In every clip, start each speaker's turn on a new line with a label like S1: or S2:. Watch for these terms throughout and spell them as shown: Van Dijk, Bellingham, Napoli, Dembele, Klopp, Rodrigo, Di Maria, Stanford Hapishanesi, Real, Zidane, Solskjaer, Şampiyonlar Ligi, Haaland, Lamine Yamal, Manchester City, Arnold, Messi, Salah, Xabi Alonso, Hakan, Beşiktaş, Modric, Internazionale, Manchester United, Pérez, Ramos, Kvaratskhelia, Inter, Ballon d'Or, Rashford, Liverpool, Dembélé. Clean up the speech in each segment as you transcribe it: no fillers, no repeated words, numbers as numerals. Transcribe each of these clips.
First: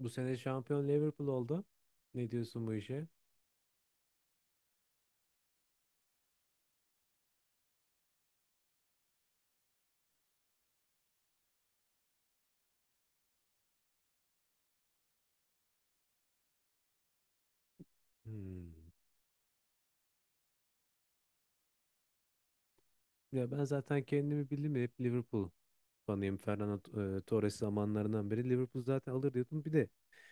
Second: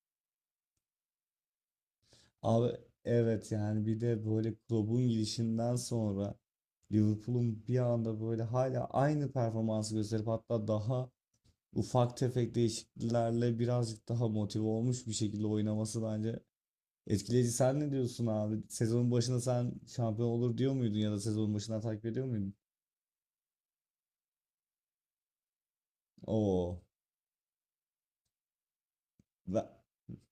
S1: Bu sene şampiyon Liverpool oldu. Ne diyorsun
S2: Abi
S1: bu işe?
S2: evet yani bir de böyle Klopp'un gidişinden sonra Liverpool'un bir anda böyle hala aynı performansı gösterip hatta daha ufak tefek değişikliklerle birazcık daha motive olmuş bir şekilde oynaması bence etkileyici. Sen ne diyorsun abi?
S1: Hmm.
S2: Sezonun başında sen şampiyon olur diyor muydun ya da sezonun başından takip ediyor muydun?
S1: Ya ben zaten kendimi bildim ya hep Liverpool fanıyım.
S2: Oo.
S1: Fernando Torres zamanlarından beri Liverpool zaten alır diyordum.
S2: Ben-
S1: Bir de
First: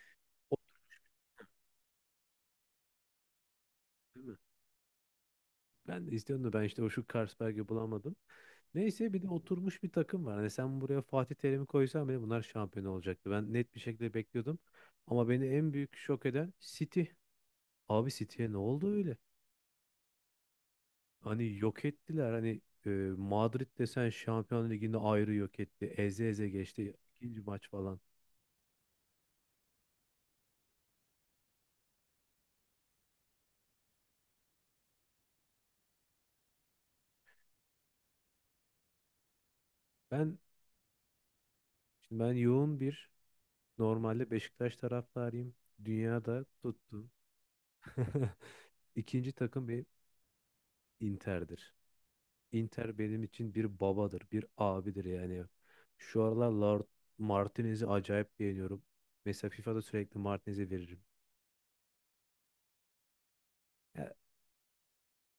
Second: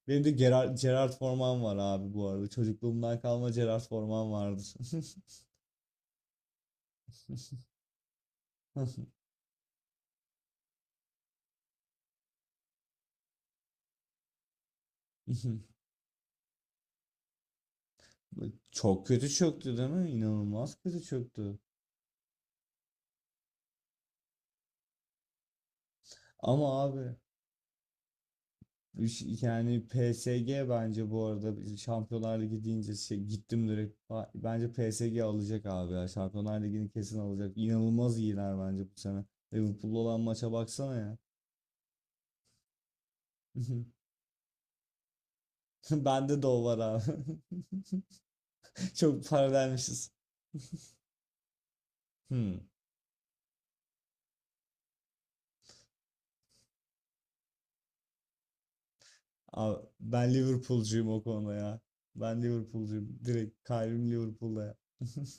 S2: Benim de
S1: o-
S2: Gerard Forman var abi bu arada. Çocukluğumdan kalma Gerard
S1: değil
S2: Forman
S1: mi?
S2: vardır.
S1: Ben de istiyordum da ben işte o şu Carlsberg'i bulamadım. Neyse bir de oturmuş bir takım var. Hani sen buraya Fatih Terim'i koysan bile bunlar şampiyon olacaktı. Ben net bir şekilde bekliyordum. Ama beni en büyük şok eden City. Abi City'ye ne oldu
S2: Çok
S1: öyle?
S2: kötü çöktü değil mi? İnanılmaz kötü
S1: Hani
S2: çöktü.
S1: yok ettiler. Hani Madrid desen Şampiyon Ligi'ni ayrı yok etti. Eze eze
S2: Ama
S1: geçti
S2: abi
S1: ikinci maç falan.
S2: yani PSG bence bu arada biz Şampiyonlar Ligi deyince gittim direkt. Bence PSG alacak abi ya. Şampiyonlar Ligi'ni kesin alacak. İnanılmaz iyiler bence bu sene. Liverpool'la olan
S1: Ben
S2: maça baksana ya.
S1: ben yoğun bir normalde Beşiktaş taraftarıyım.
S2: Bende
S1: Dünyada
S2: de o var abi.
S1: tuttum.
S2: Çok
S1: İkinci
S2: para
S1: takım bir
S2: vermişiz.
S1: Inter'dir.
S2: Hmm.
S1: Inter benim için bir babadır, bir abidir yani. Şu aralar Lord Martinez'i acayip beğeniyorum. Mesela
S2: Abi,
S1: FIFA'da sürekli
S2: ben
S1: Martinez'i veririm.
S2: Liverpool'cuyum o konuda ya. Ben Liverpool'cuyum. Direkt kalbim Liverpool'da ya.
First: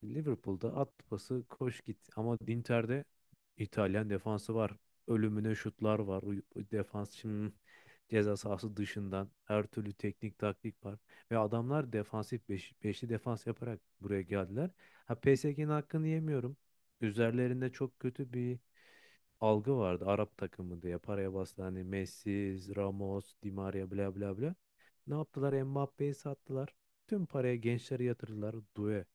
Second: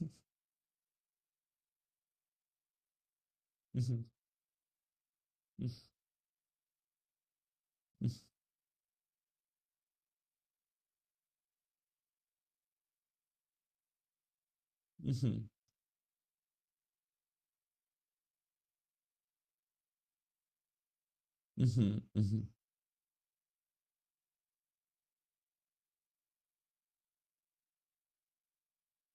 S1: Liverpool'da at pası koş git ama Inter'de İtalyan defansı var. Ölümüne şutlar var. Defans şimdi ceza sahası dışından her türlü teknik taktik var. Ve adamlar defansif beş, beşli defans yaparak buraya geldiler. Ha PSG'nin hakkını yemiyorum. Üzerlerinde çok kötü bir algı vardı. Arap takımı diye paraya bastı.
S2: Hı
S1: Hani
S2: hı, hı hı.
S1: Messi, Ramos, Di Maria bla bla bla. Ne yaptılar? Mbappe'yi sattılar. Tüm paraya gençleri yatırdılar. Due.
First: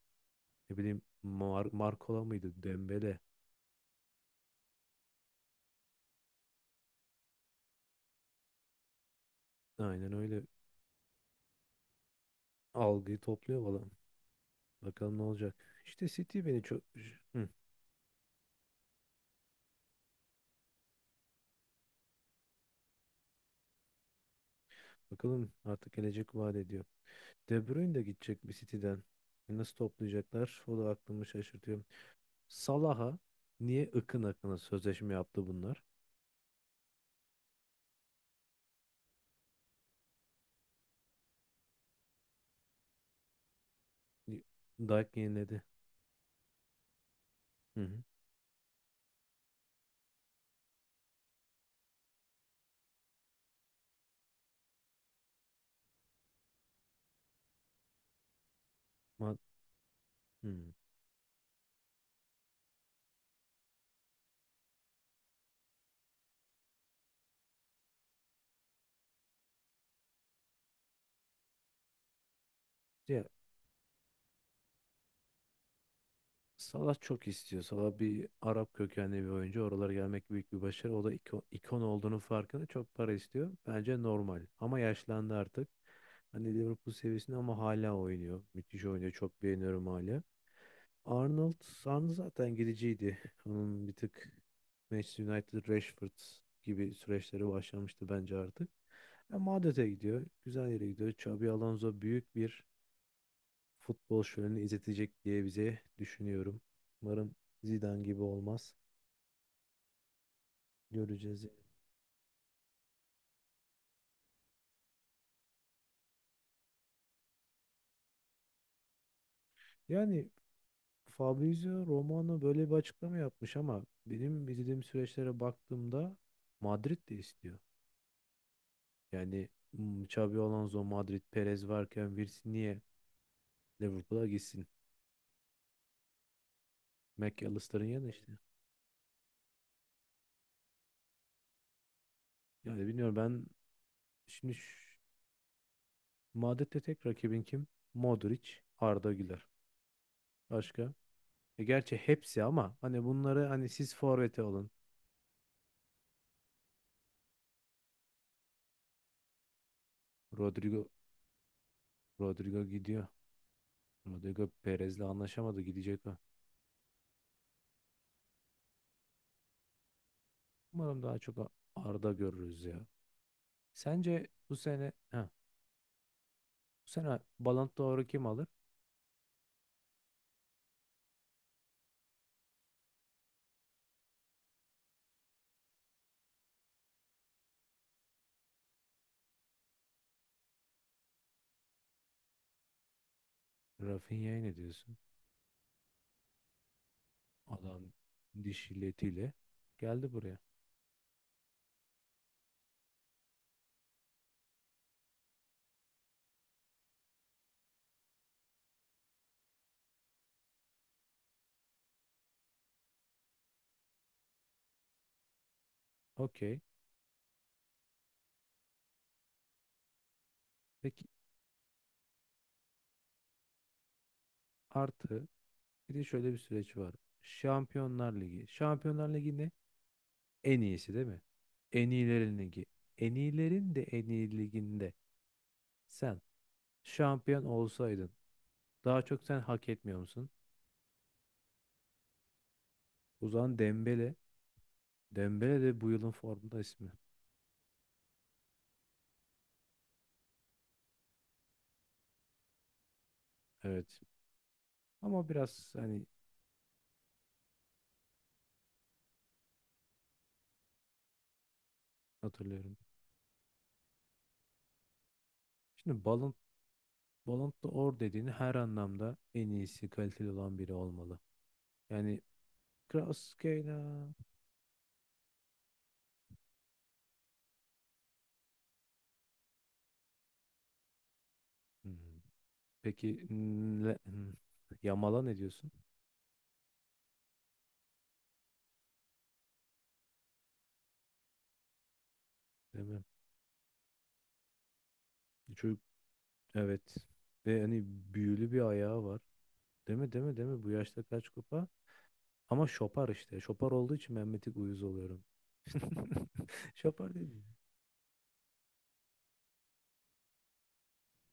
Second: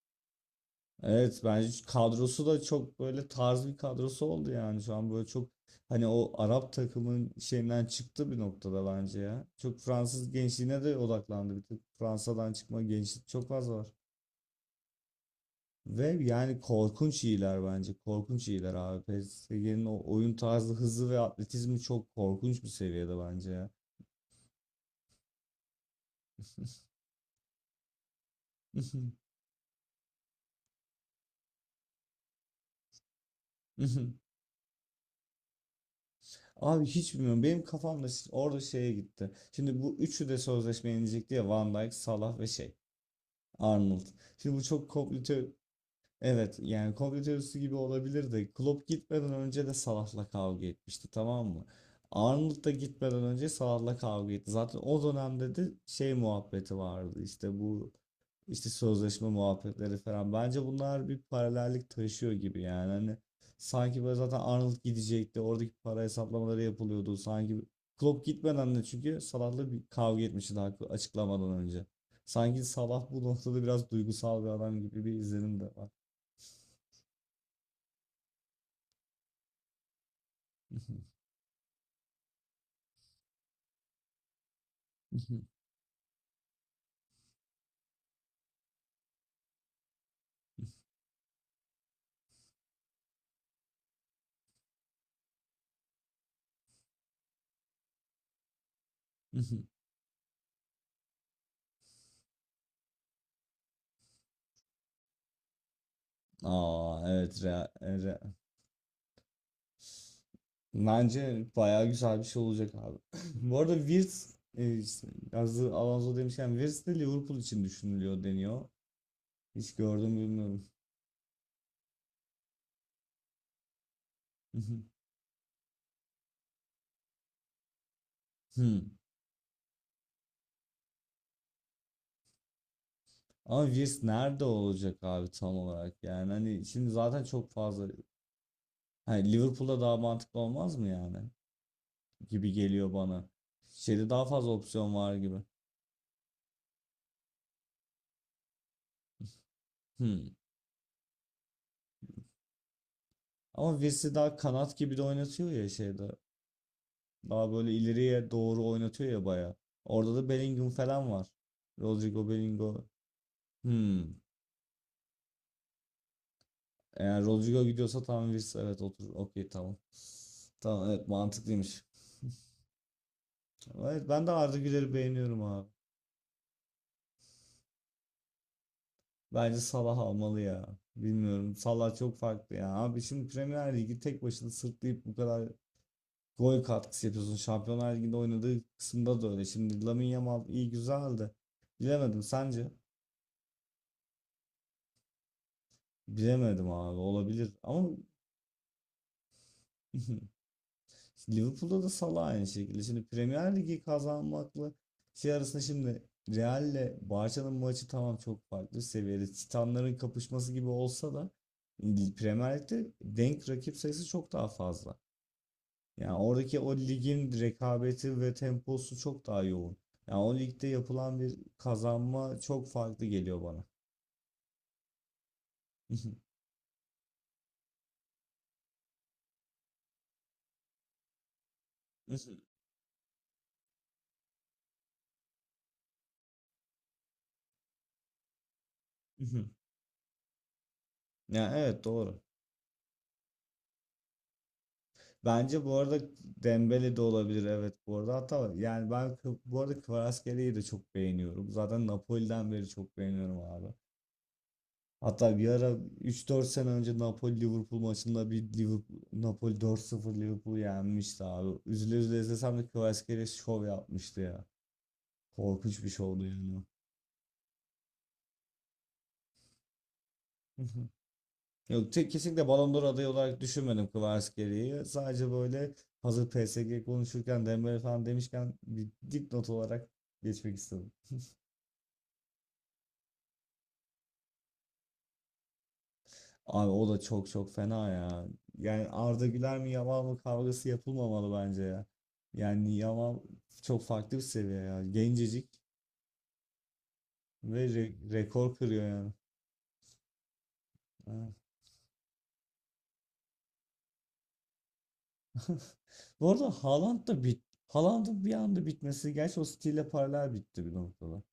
S1: Ne bileyim
S2: Evet, bence
S1: Markola
S2: kadrosu
S1: mıydı?
S2: da çok
S1: Dembele.
S2: böyle tarz bir kadrosu oldu yani şu an böyle çok hani o Arap takımın şeyinden çıktı bir noktada bence ya. Çok
S1: Aynen
S2: Fransız
S1: öyle
S2: gençliğine de odaklandı bir tık. Fransa'dan çıkma
S1: algıyı
S2: gençlik çok
S1: topluyor
S2: fazla var.
S1: falan. Bakalım ne olacak.
S2: Ve
S1: İşte City
S2: yani
S1: beni çok...
S2: korkunç
S1: Hı,
S2: iyiler bence. Korkunç iyiler abi. PSG'nin o oyun tarzı, hızı ve atletizmi çok korkunç bir seviyede bence ya.
S1: bakalım artık gelecek vaat ediyor. De Bruyne de gidecek bir City'den. E nasıl toplayacaklar? O da aklımı şaşırtıyor. Salah'a niye ıkın akına sözleşme yaptı bunlar?
S2: Abi hiç bilmiyorum. Benim kafamda orada şeye gitti. Şimdi bu üçü de sözleşme yenecek diye Van Dijk, Salah ve şey. Arnold. Şimdi bu çok
S1: Dijk
S2: komplike.
S1: yeniledi.
S2: Evet yani komplo teorisi gibi
S1: Hı hı.
S2: olabilir de Klopp gitmeden önce de Salah'la kavga etmişti, tamam mı? Arnold da gitmeden önce Salah'la kavga etti. Zaten o dönemde de şey muhabbeti vardı, işte bu işte sözleşme
S1: Ma-
S2: muhabbetleri falan.
S1: hı.
S2: Bence bunlar bir paralellik taşıyor gibi yani hani sanki böyle zaten Arnold gidecekti, oradaki para hesaplamaları yapılıyordu sanki Klopp gitmeden de, çünkü Salah'la bir kavga etmişti daha açıklamadan önce. Sanki Salah
S1: Ya
S2: bu noktada biraz duygusal bir adam gibi bir izlenim de var.
S1: Salah çok istiyor. Salah bir Arap kökenli bir oyuncu. Oralara gelmek büyük bir başarı. O da ikon olduğunu farkında, çok para istiyor. Bence normal. Ama yaşlandı artık. Hani Liverpool seviyesinde ama hala oynuyor. Müthiş oynuyor. Çok beğeniyorum hala. Arnold zaten gidiciydi. Onun bir tık Manchester United, Rashford gibi süreçleri başlamıştı bence artık. Ya Madrid'e gidiyor. Güzel yere gidiyor. Xabi Alonso büyük bir futbol şöleni izletecek diye bize düşünüyorum.
S2: Aa evet,
S1: Umarım Zidane gibi olmaz. Göreceğiz.
S2: Bence
S1: Yani
S2: bayağı güzel bir şey olacak abi. Bu arada Wirtz işte yazdığı Alonso demişken Wirtz de Liverpool için düşünülüyor deniyor. Hiç gördüm
S1: Yani
S2: bilmiyorum.
S1: Fabrizio Romano böyle bir açıklama yapmış ama benim izlediğim süreçlere baktığımda Madrid de istiyor.
S2: Hmm.
S1: Yani hmm, Xabi Alonso, Madrid, Perez varken Virsi niye
S2: Ama Wirtz
S1: Liverpool'a
S2: nerede
S1: gitsin?
S2: olacak abi tam olarak yani hani şimdi zaten çok
S1: McAllister'ın
S2: fazla
S1: yanı işte.
S2: hani Liverpool'da daha mantıklı olmaz mı yani gibi
S1: Yani
S2: geliyor
S1: bilmiyorum
S2: bana.
S1: ben
S2: Şeyde daha fazla
S1: şimdi
S2: opsiyon var gibi.
S1: Madrid'de tek rakibin kim? Modric, Arda Güler.
S2: Hmm.
S1: Başka? E gerçi hepsi ama hani bunları hani
S2: Ama
S1: siz
S2: Wirtz daha
S1: forvete olun.
S2: kanat gibi de oynatıyor ya şeyde. Daha böyle ileriye doğru oynatıyor ya baya. Orada da Bellingham
S1: Rodrigo
S2: falan var. Rodrigo
S1: Rodrigo
S2: Bellingham.
S1: gidiyor.
S2: Hmm.
S1: Rodrigo Perez'le anlaşamadı, gidecek o.
S2: Eğer Rodrigo gidiyorsa tamam, Wirtz evet otur. Okey tamam. Tamam
S1: Umarım
S2: evet,
S1: daha çok
S2: mantıklıymış.
S1: Arda görürüz ya.
S2: Evet, ben
S1: Sence
S2: de
S1: bu
S2: Arda
S1: sene
S2: Güler'i
S1: ha,
S2: beğeniyorum abi.
S1: bu sene Ballon d'Or'u kim alır?
S2: Bence Salah almalı ya. Bilmiyorum. Salah çok farklı ya. Abi şimdi Premier Ligi tek başına sırtlayıp bu kadar gol katkısı yapıyorsun. Şampiyonlar Ligi'nde oynadığı kısımda da öyle. Şimdi Lamine Yamal iyi güzeldi. Bilemedim, sence?
S1: Rafinha'ya ne diyorsun?
S2: Bilemedim abi, olabilir
S1: Adam
S2: ama.
S1: diş illetiyle geldi buraya.
S2: Liverpool'da da Salah aynı şekilde. Şimdi Premier Ligi kazanmakla şey arasında şimdi Real'le Barça'nın maçı tamam çok farklı seviyede. Titanların kapışması gibi olsa da Premier Lig'de denk rakip sayısı çok daha fazla. Yani oradaki
S1: Okey.
S2: o ligin rekabeti ve temposu çok daha yoğun. Yani o ligde
S1: Peki,
S2: yapılan bir kazanma çok farklı geliyor bana.
S1: artı bir de şöyle bir süreç var. Şampiyonlar Ligi. Şampiyonlar Ligi'nin en iyisi değil mi? En iyilerin ligi. En iyilerin de en iyi liginde sen şampiyon olsaydın daha çok sen hak etmiyor musun?
S2: Yani evet doğru.
S1: O zaman Dembele. Dembele
S2: Bence bu
S1: de bu
S2: arada
S1: yılın formda ismi.
S2: Dembele de olabilir evet bu arada, hatta yani ben bu arada Kvaratskhelia'yı da çok beğeniyorum. Zaten Napoli'den beri çok beğeniyorum abi.
S1: Evet. Ama
S2: Hatta bir ara
S1: biraz hani
S2: üç dört sene önce Napoli Liverpool maçında bir Liverpool Napoli dört sıfır Liverpool'u yenmişti abi. Üzüle üzüle izlesem de
S1: hatırlıyorum.
S2: Kvaratskhelia şov yapmıştı ya. Korkunç bir
S1: Şimdi
S2: şovdu yani.
S1: Ballon d'Or dediğin her anlamda en iyisi, kaliteli olan biri olmalı.
S2: Yok
S1: Yani
S2: kesinlikle Ballon d'Or adayı olarak düşünmedim
S1: Krasskheila.
S2: Kvaratskhelia'yı. Sadece böyle hazır PSG konuşurken Dembele falan demişken bir dipnot olarak geçmek istedim.
S1: Hmm. Peki Yamal'a ne diyorsun?
S2: Abi o da çok çok fena ya. Yani Arda Güler mi Yamal mı kavgası yapılmamalı bence ya. Yani
S1: Değil mi?
S2: Yamal çok farklı bir seviye ya. Gencecik
S1: Çocuk, evet. Ve
S2: ve
S1: hani büyülü
S2: rekor
S1: bir
S2: kırıyor
S1: ayağı
S2: yani.
S1: var. Değil mi? Değil mi? Değil mi? Bu yaşta
S2: Ha.
S1: kaç kupa? Ama şopar işte. Şopar olduğu için ben bir tık uyuz oluyorum.
S2: Bu arada Haaland
S1: Şopar
S2: da
S1: değil.
S2: bit. Haaland'ın bir anda bitmesi. Gerçi o stille paralel bitti bir noktada.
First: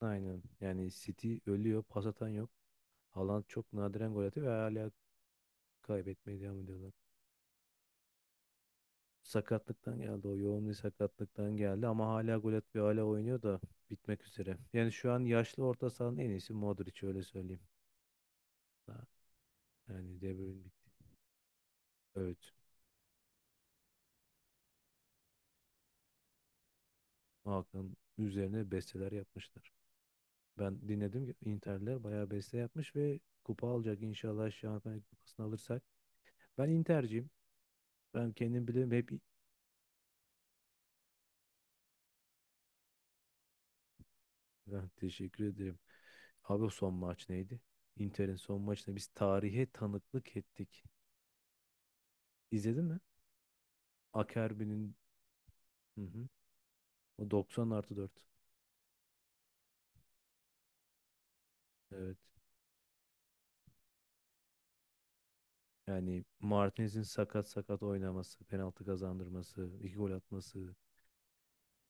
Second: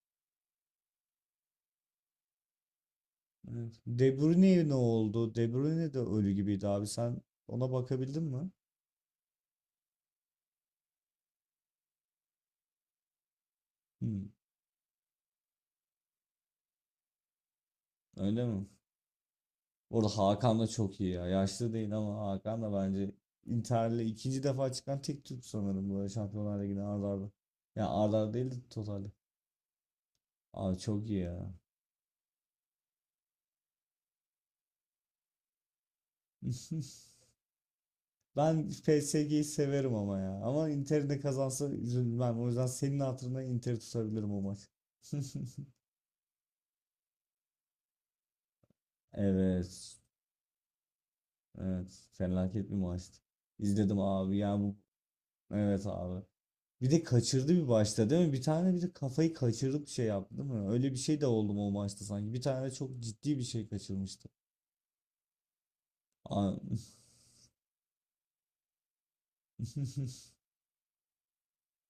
S1: Aynen. Yani City ölüyor. Pas atan yok. Haaland
S2: Evet.
S1: çok nadiren
S2: De
S1: gol atıyor ve
S2: Bruyne ne
S1: hala
S2: oldu? De Bruyne de ölü
S1: kaybetmeye devam
S2: gibiydi abi.
S1: ediyorlar.
S2: Sen ona bakabildin mi?
S1: Sakatlıktan geldi. O yoğun bir sakatlıktan geldi ama hala gol atıyor. Hala oynuyor da bitmek
S2: Hmm,
S1: üzere. Yani şu an yaşlı orta sahanın en iyisi Modric, öyle söyleyeyim.
S2: öyle mi?
S1: Ha,
S2: Bu arada
S1: yani De
S2: Hakan
S1: Bruyne
S2: da çok
S1: bitti.
S2: iyi ya. Yaşlı değil ama
S1: Evet.
S2: Hakan da bence Inter'le ikinci defa çıkan tek Türk sanırım böyle Şampiyonlar Ligi'ne ard arda. Ya
S1: Hakan
S2: ard arda değil de
S1: üzerine
S2: totalde.
S1: besteler yapmışlar.
S2: Abi
S1: Ben
S2: çok iyi
S1: dinledim ki
S2: ya.
S1: Inter'ler bayağı beste yapmış ve kupa alacak inşallah Şampiyonlar Kupası'nı alırsak. Ben Inter'ciyim. Ben
S2: Ben
S1: kendim bilirim hep,
S2: PSG'yi severim ama ya. Ama Inter'in de kazansa üzülmem. O yüzden senin hatırına Inter'i tutabilirim o maç.
S1: ben teşekkür ederim. Abi o son maç neydi? Inter'in son maçında biz tarihe
S2: Evet.
S1: tanıklık ettik.
S2: Evet. Felaket bir
S1: İzledin mi?
S2: maçtı. İzledim abi. Ya bu
S1: Akerbi'nin
S2: evet
S1: hı
S2: abi.
S1: hı.
S2: Bir de
S1: O
S2: kaçırdı bir
S1: 90 artı
S2: başta
S1: 4.
S2: değil mi? Bir tane, bir de kafayı kaçırıp şey yaptı değil mi? Öyle bir şey de oldu mu o maçta
S1: Evet.
S2: sanki. Bir tane çok ciddi bir şey kaçırmıştı.
S1: Yani
S2: A-
S1: Martinez'in sakat sakat oynaması, penaltı kazandırması, iki gol atması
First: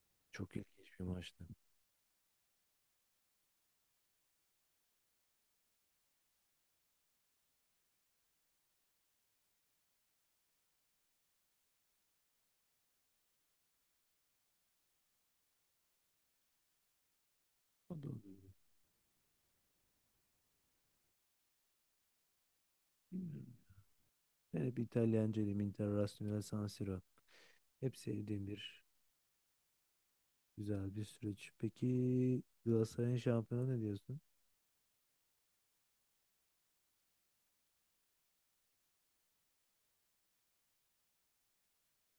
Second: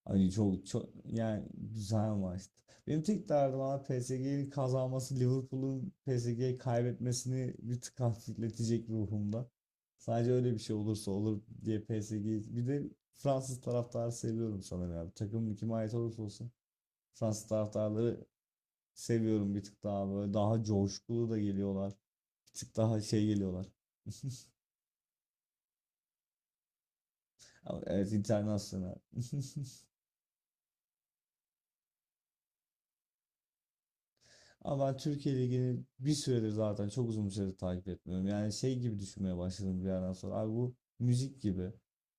S2: Hani
S1: çok
S2: çok çok
S1: ilginç bir maçtı.
S2: yani güzel maçtı. Benim tek derdim abi PSG'nin kazanması Liverpool'un PSG'yi kaybetmesini bir tık hafifletecek ruhumda. Sadece öyle bir şey olursa olur diye PSG'yi. Bir de Fransız taraftarı seviyorum sanırım abi. Takımın kime ait olursa olsun Fransız
S1: O da
S2: taraftarları
S1: olabilir.
S2: seviyorum bir tık daha böyle, daha coşkulu da geliyorlar. Bir tık daha şey
S1: Bilmiyorum.
S2: geliyorlar.
S1: Ben hep İtalyancıyım. Internazionale San Siro.
S2: Ama
S1: Hep
S2: evet,
S1: sevdiğim bir
S2: internasyonel.
S1: güzel bir süreç. Peki Galatasaray'ın şampiyonu ne diyorsun?
S2: Ama ben Türkiye Ligi'ni bir süredir, zaten çok uzun bir süredir takip etmiyorum. Yani şey gibi düşünmeye başladım bir yerden sonra. Abi bu müzik gibi.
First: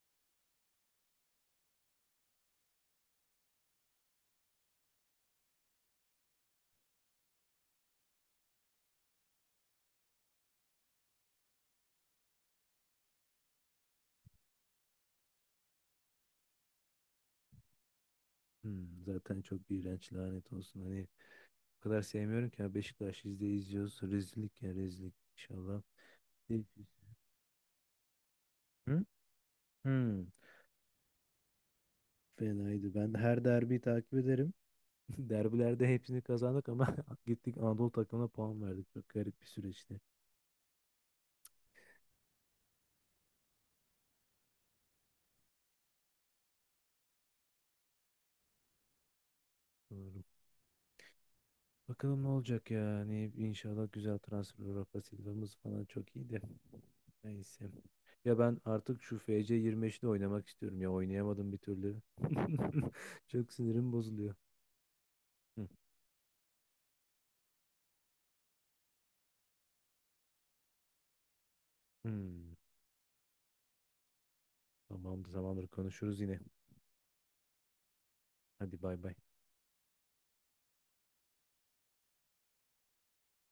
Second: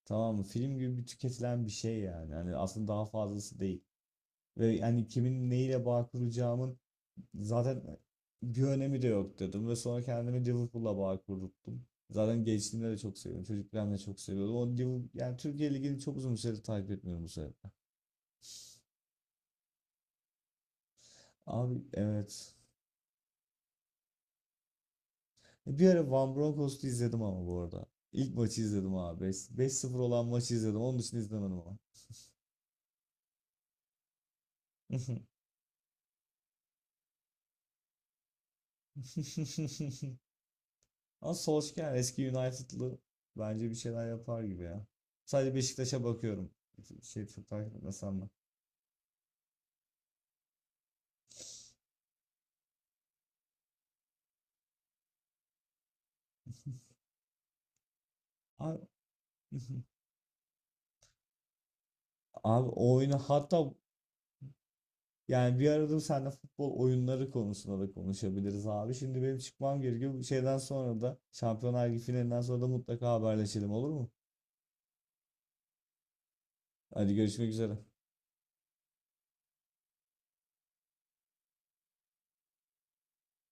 S2: Tamam mı? Film gibi bir tüketilen bir şey yani. Yani aslında daha fazlası değil. Ve yani kimin neyle bağ kuracağımın zaten bir önemi de yok dedim ve sonra kendimi Liverpool'la bağ kurdum. Zaten gençliğimde de çok seviyorum, çocukken de çok seviyordum. O Liverpool, yani Türkiye Ligi'ni çok uzun bir süredir takip etmiyorum bu sebeple.
S1: Hmm, zaten çok iğrenç, lanet olsun. Hani
S2: Abi
S1: o kadar sevmiyorum
S2: evet.
S1: ki ya. Beşiktaş izliyoruz. Rezillik ya, rezillik inşallah.
S2: Bir ara Van
S1: Değil ki.
S2: Bronckhorst'u izledim ama bu arada. İlk maçı izledim
S1: Hı?
S2: abi. 5-0 olan
S1: Hı.
S2: maçı izledim. Onun dışında izlemedim ama.
S1: Fenaydı. Ben her derbiyi takip ederim. Derbilerde hepsini kazandık ama gittik Anadolu takımına puan verdik. Çok garip bir süreçti.
S2: Ama Solskjaer eski United'lı bence bir şeyler yapar gibi ya. Sadece Beşiktaş'a bakıyorum. Şey çok takip etmesem de.
S1: Doğru. Bakalım ne olacak ya. Hani inşallah güzel transfer, Rafa Silva'mız falan çok iyiydi. Neyse. Ya ben
S2: Abi
S1: artık şu FC25'te oynamak istiyorum ya. Oynayamadım bir türlü.
S2: abi o oyunu
S1: Çok
S2: hatta
S1: sinirim bozuluyor.
S2: yani
S1: Hı.
S2: bir arada seninle futbol oyunları konusunda da konuşabiliriz abi. Şimdi benim çıkmam gerekiyor. Bu şeyden sonra da Şampiyonlar Ligi finalinden
S1: Hmm.
S2: sonra da mutlaka haberleşelim, olur mu?
S1: Tamamdır, tamamdır, konuşuruz yine.
S2: Hadi görüşmek üzere.
S1: Hadi bay bay.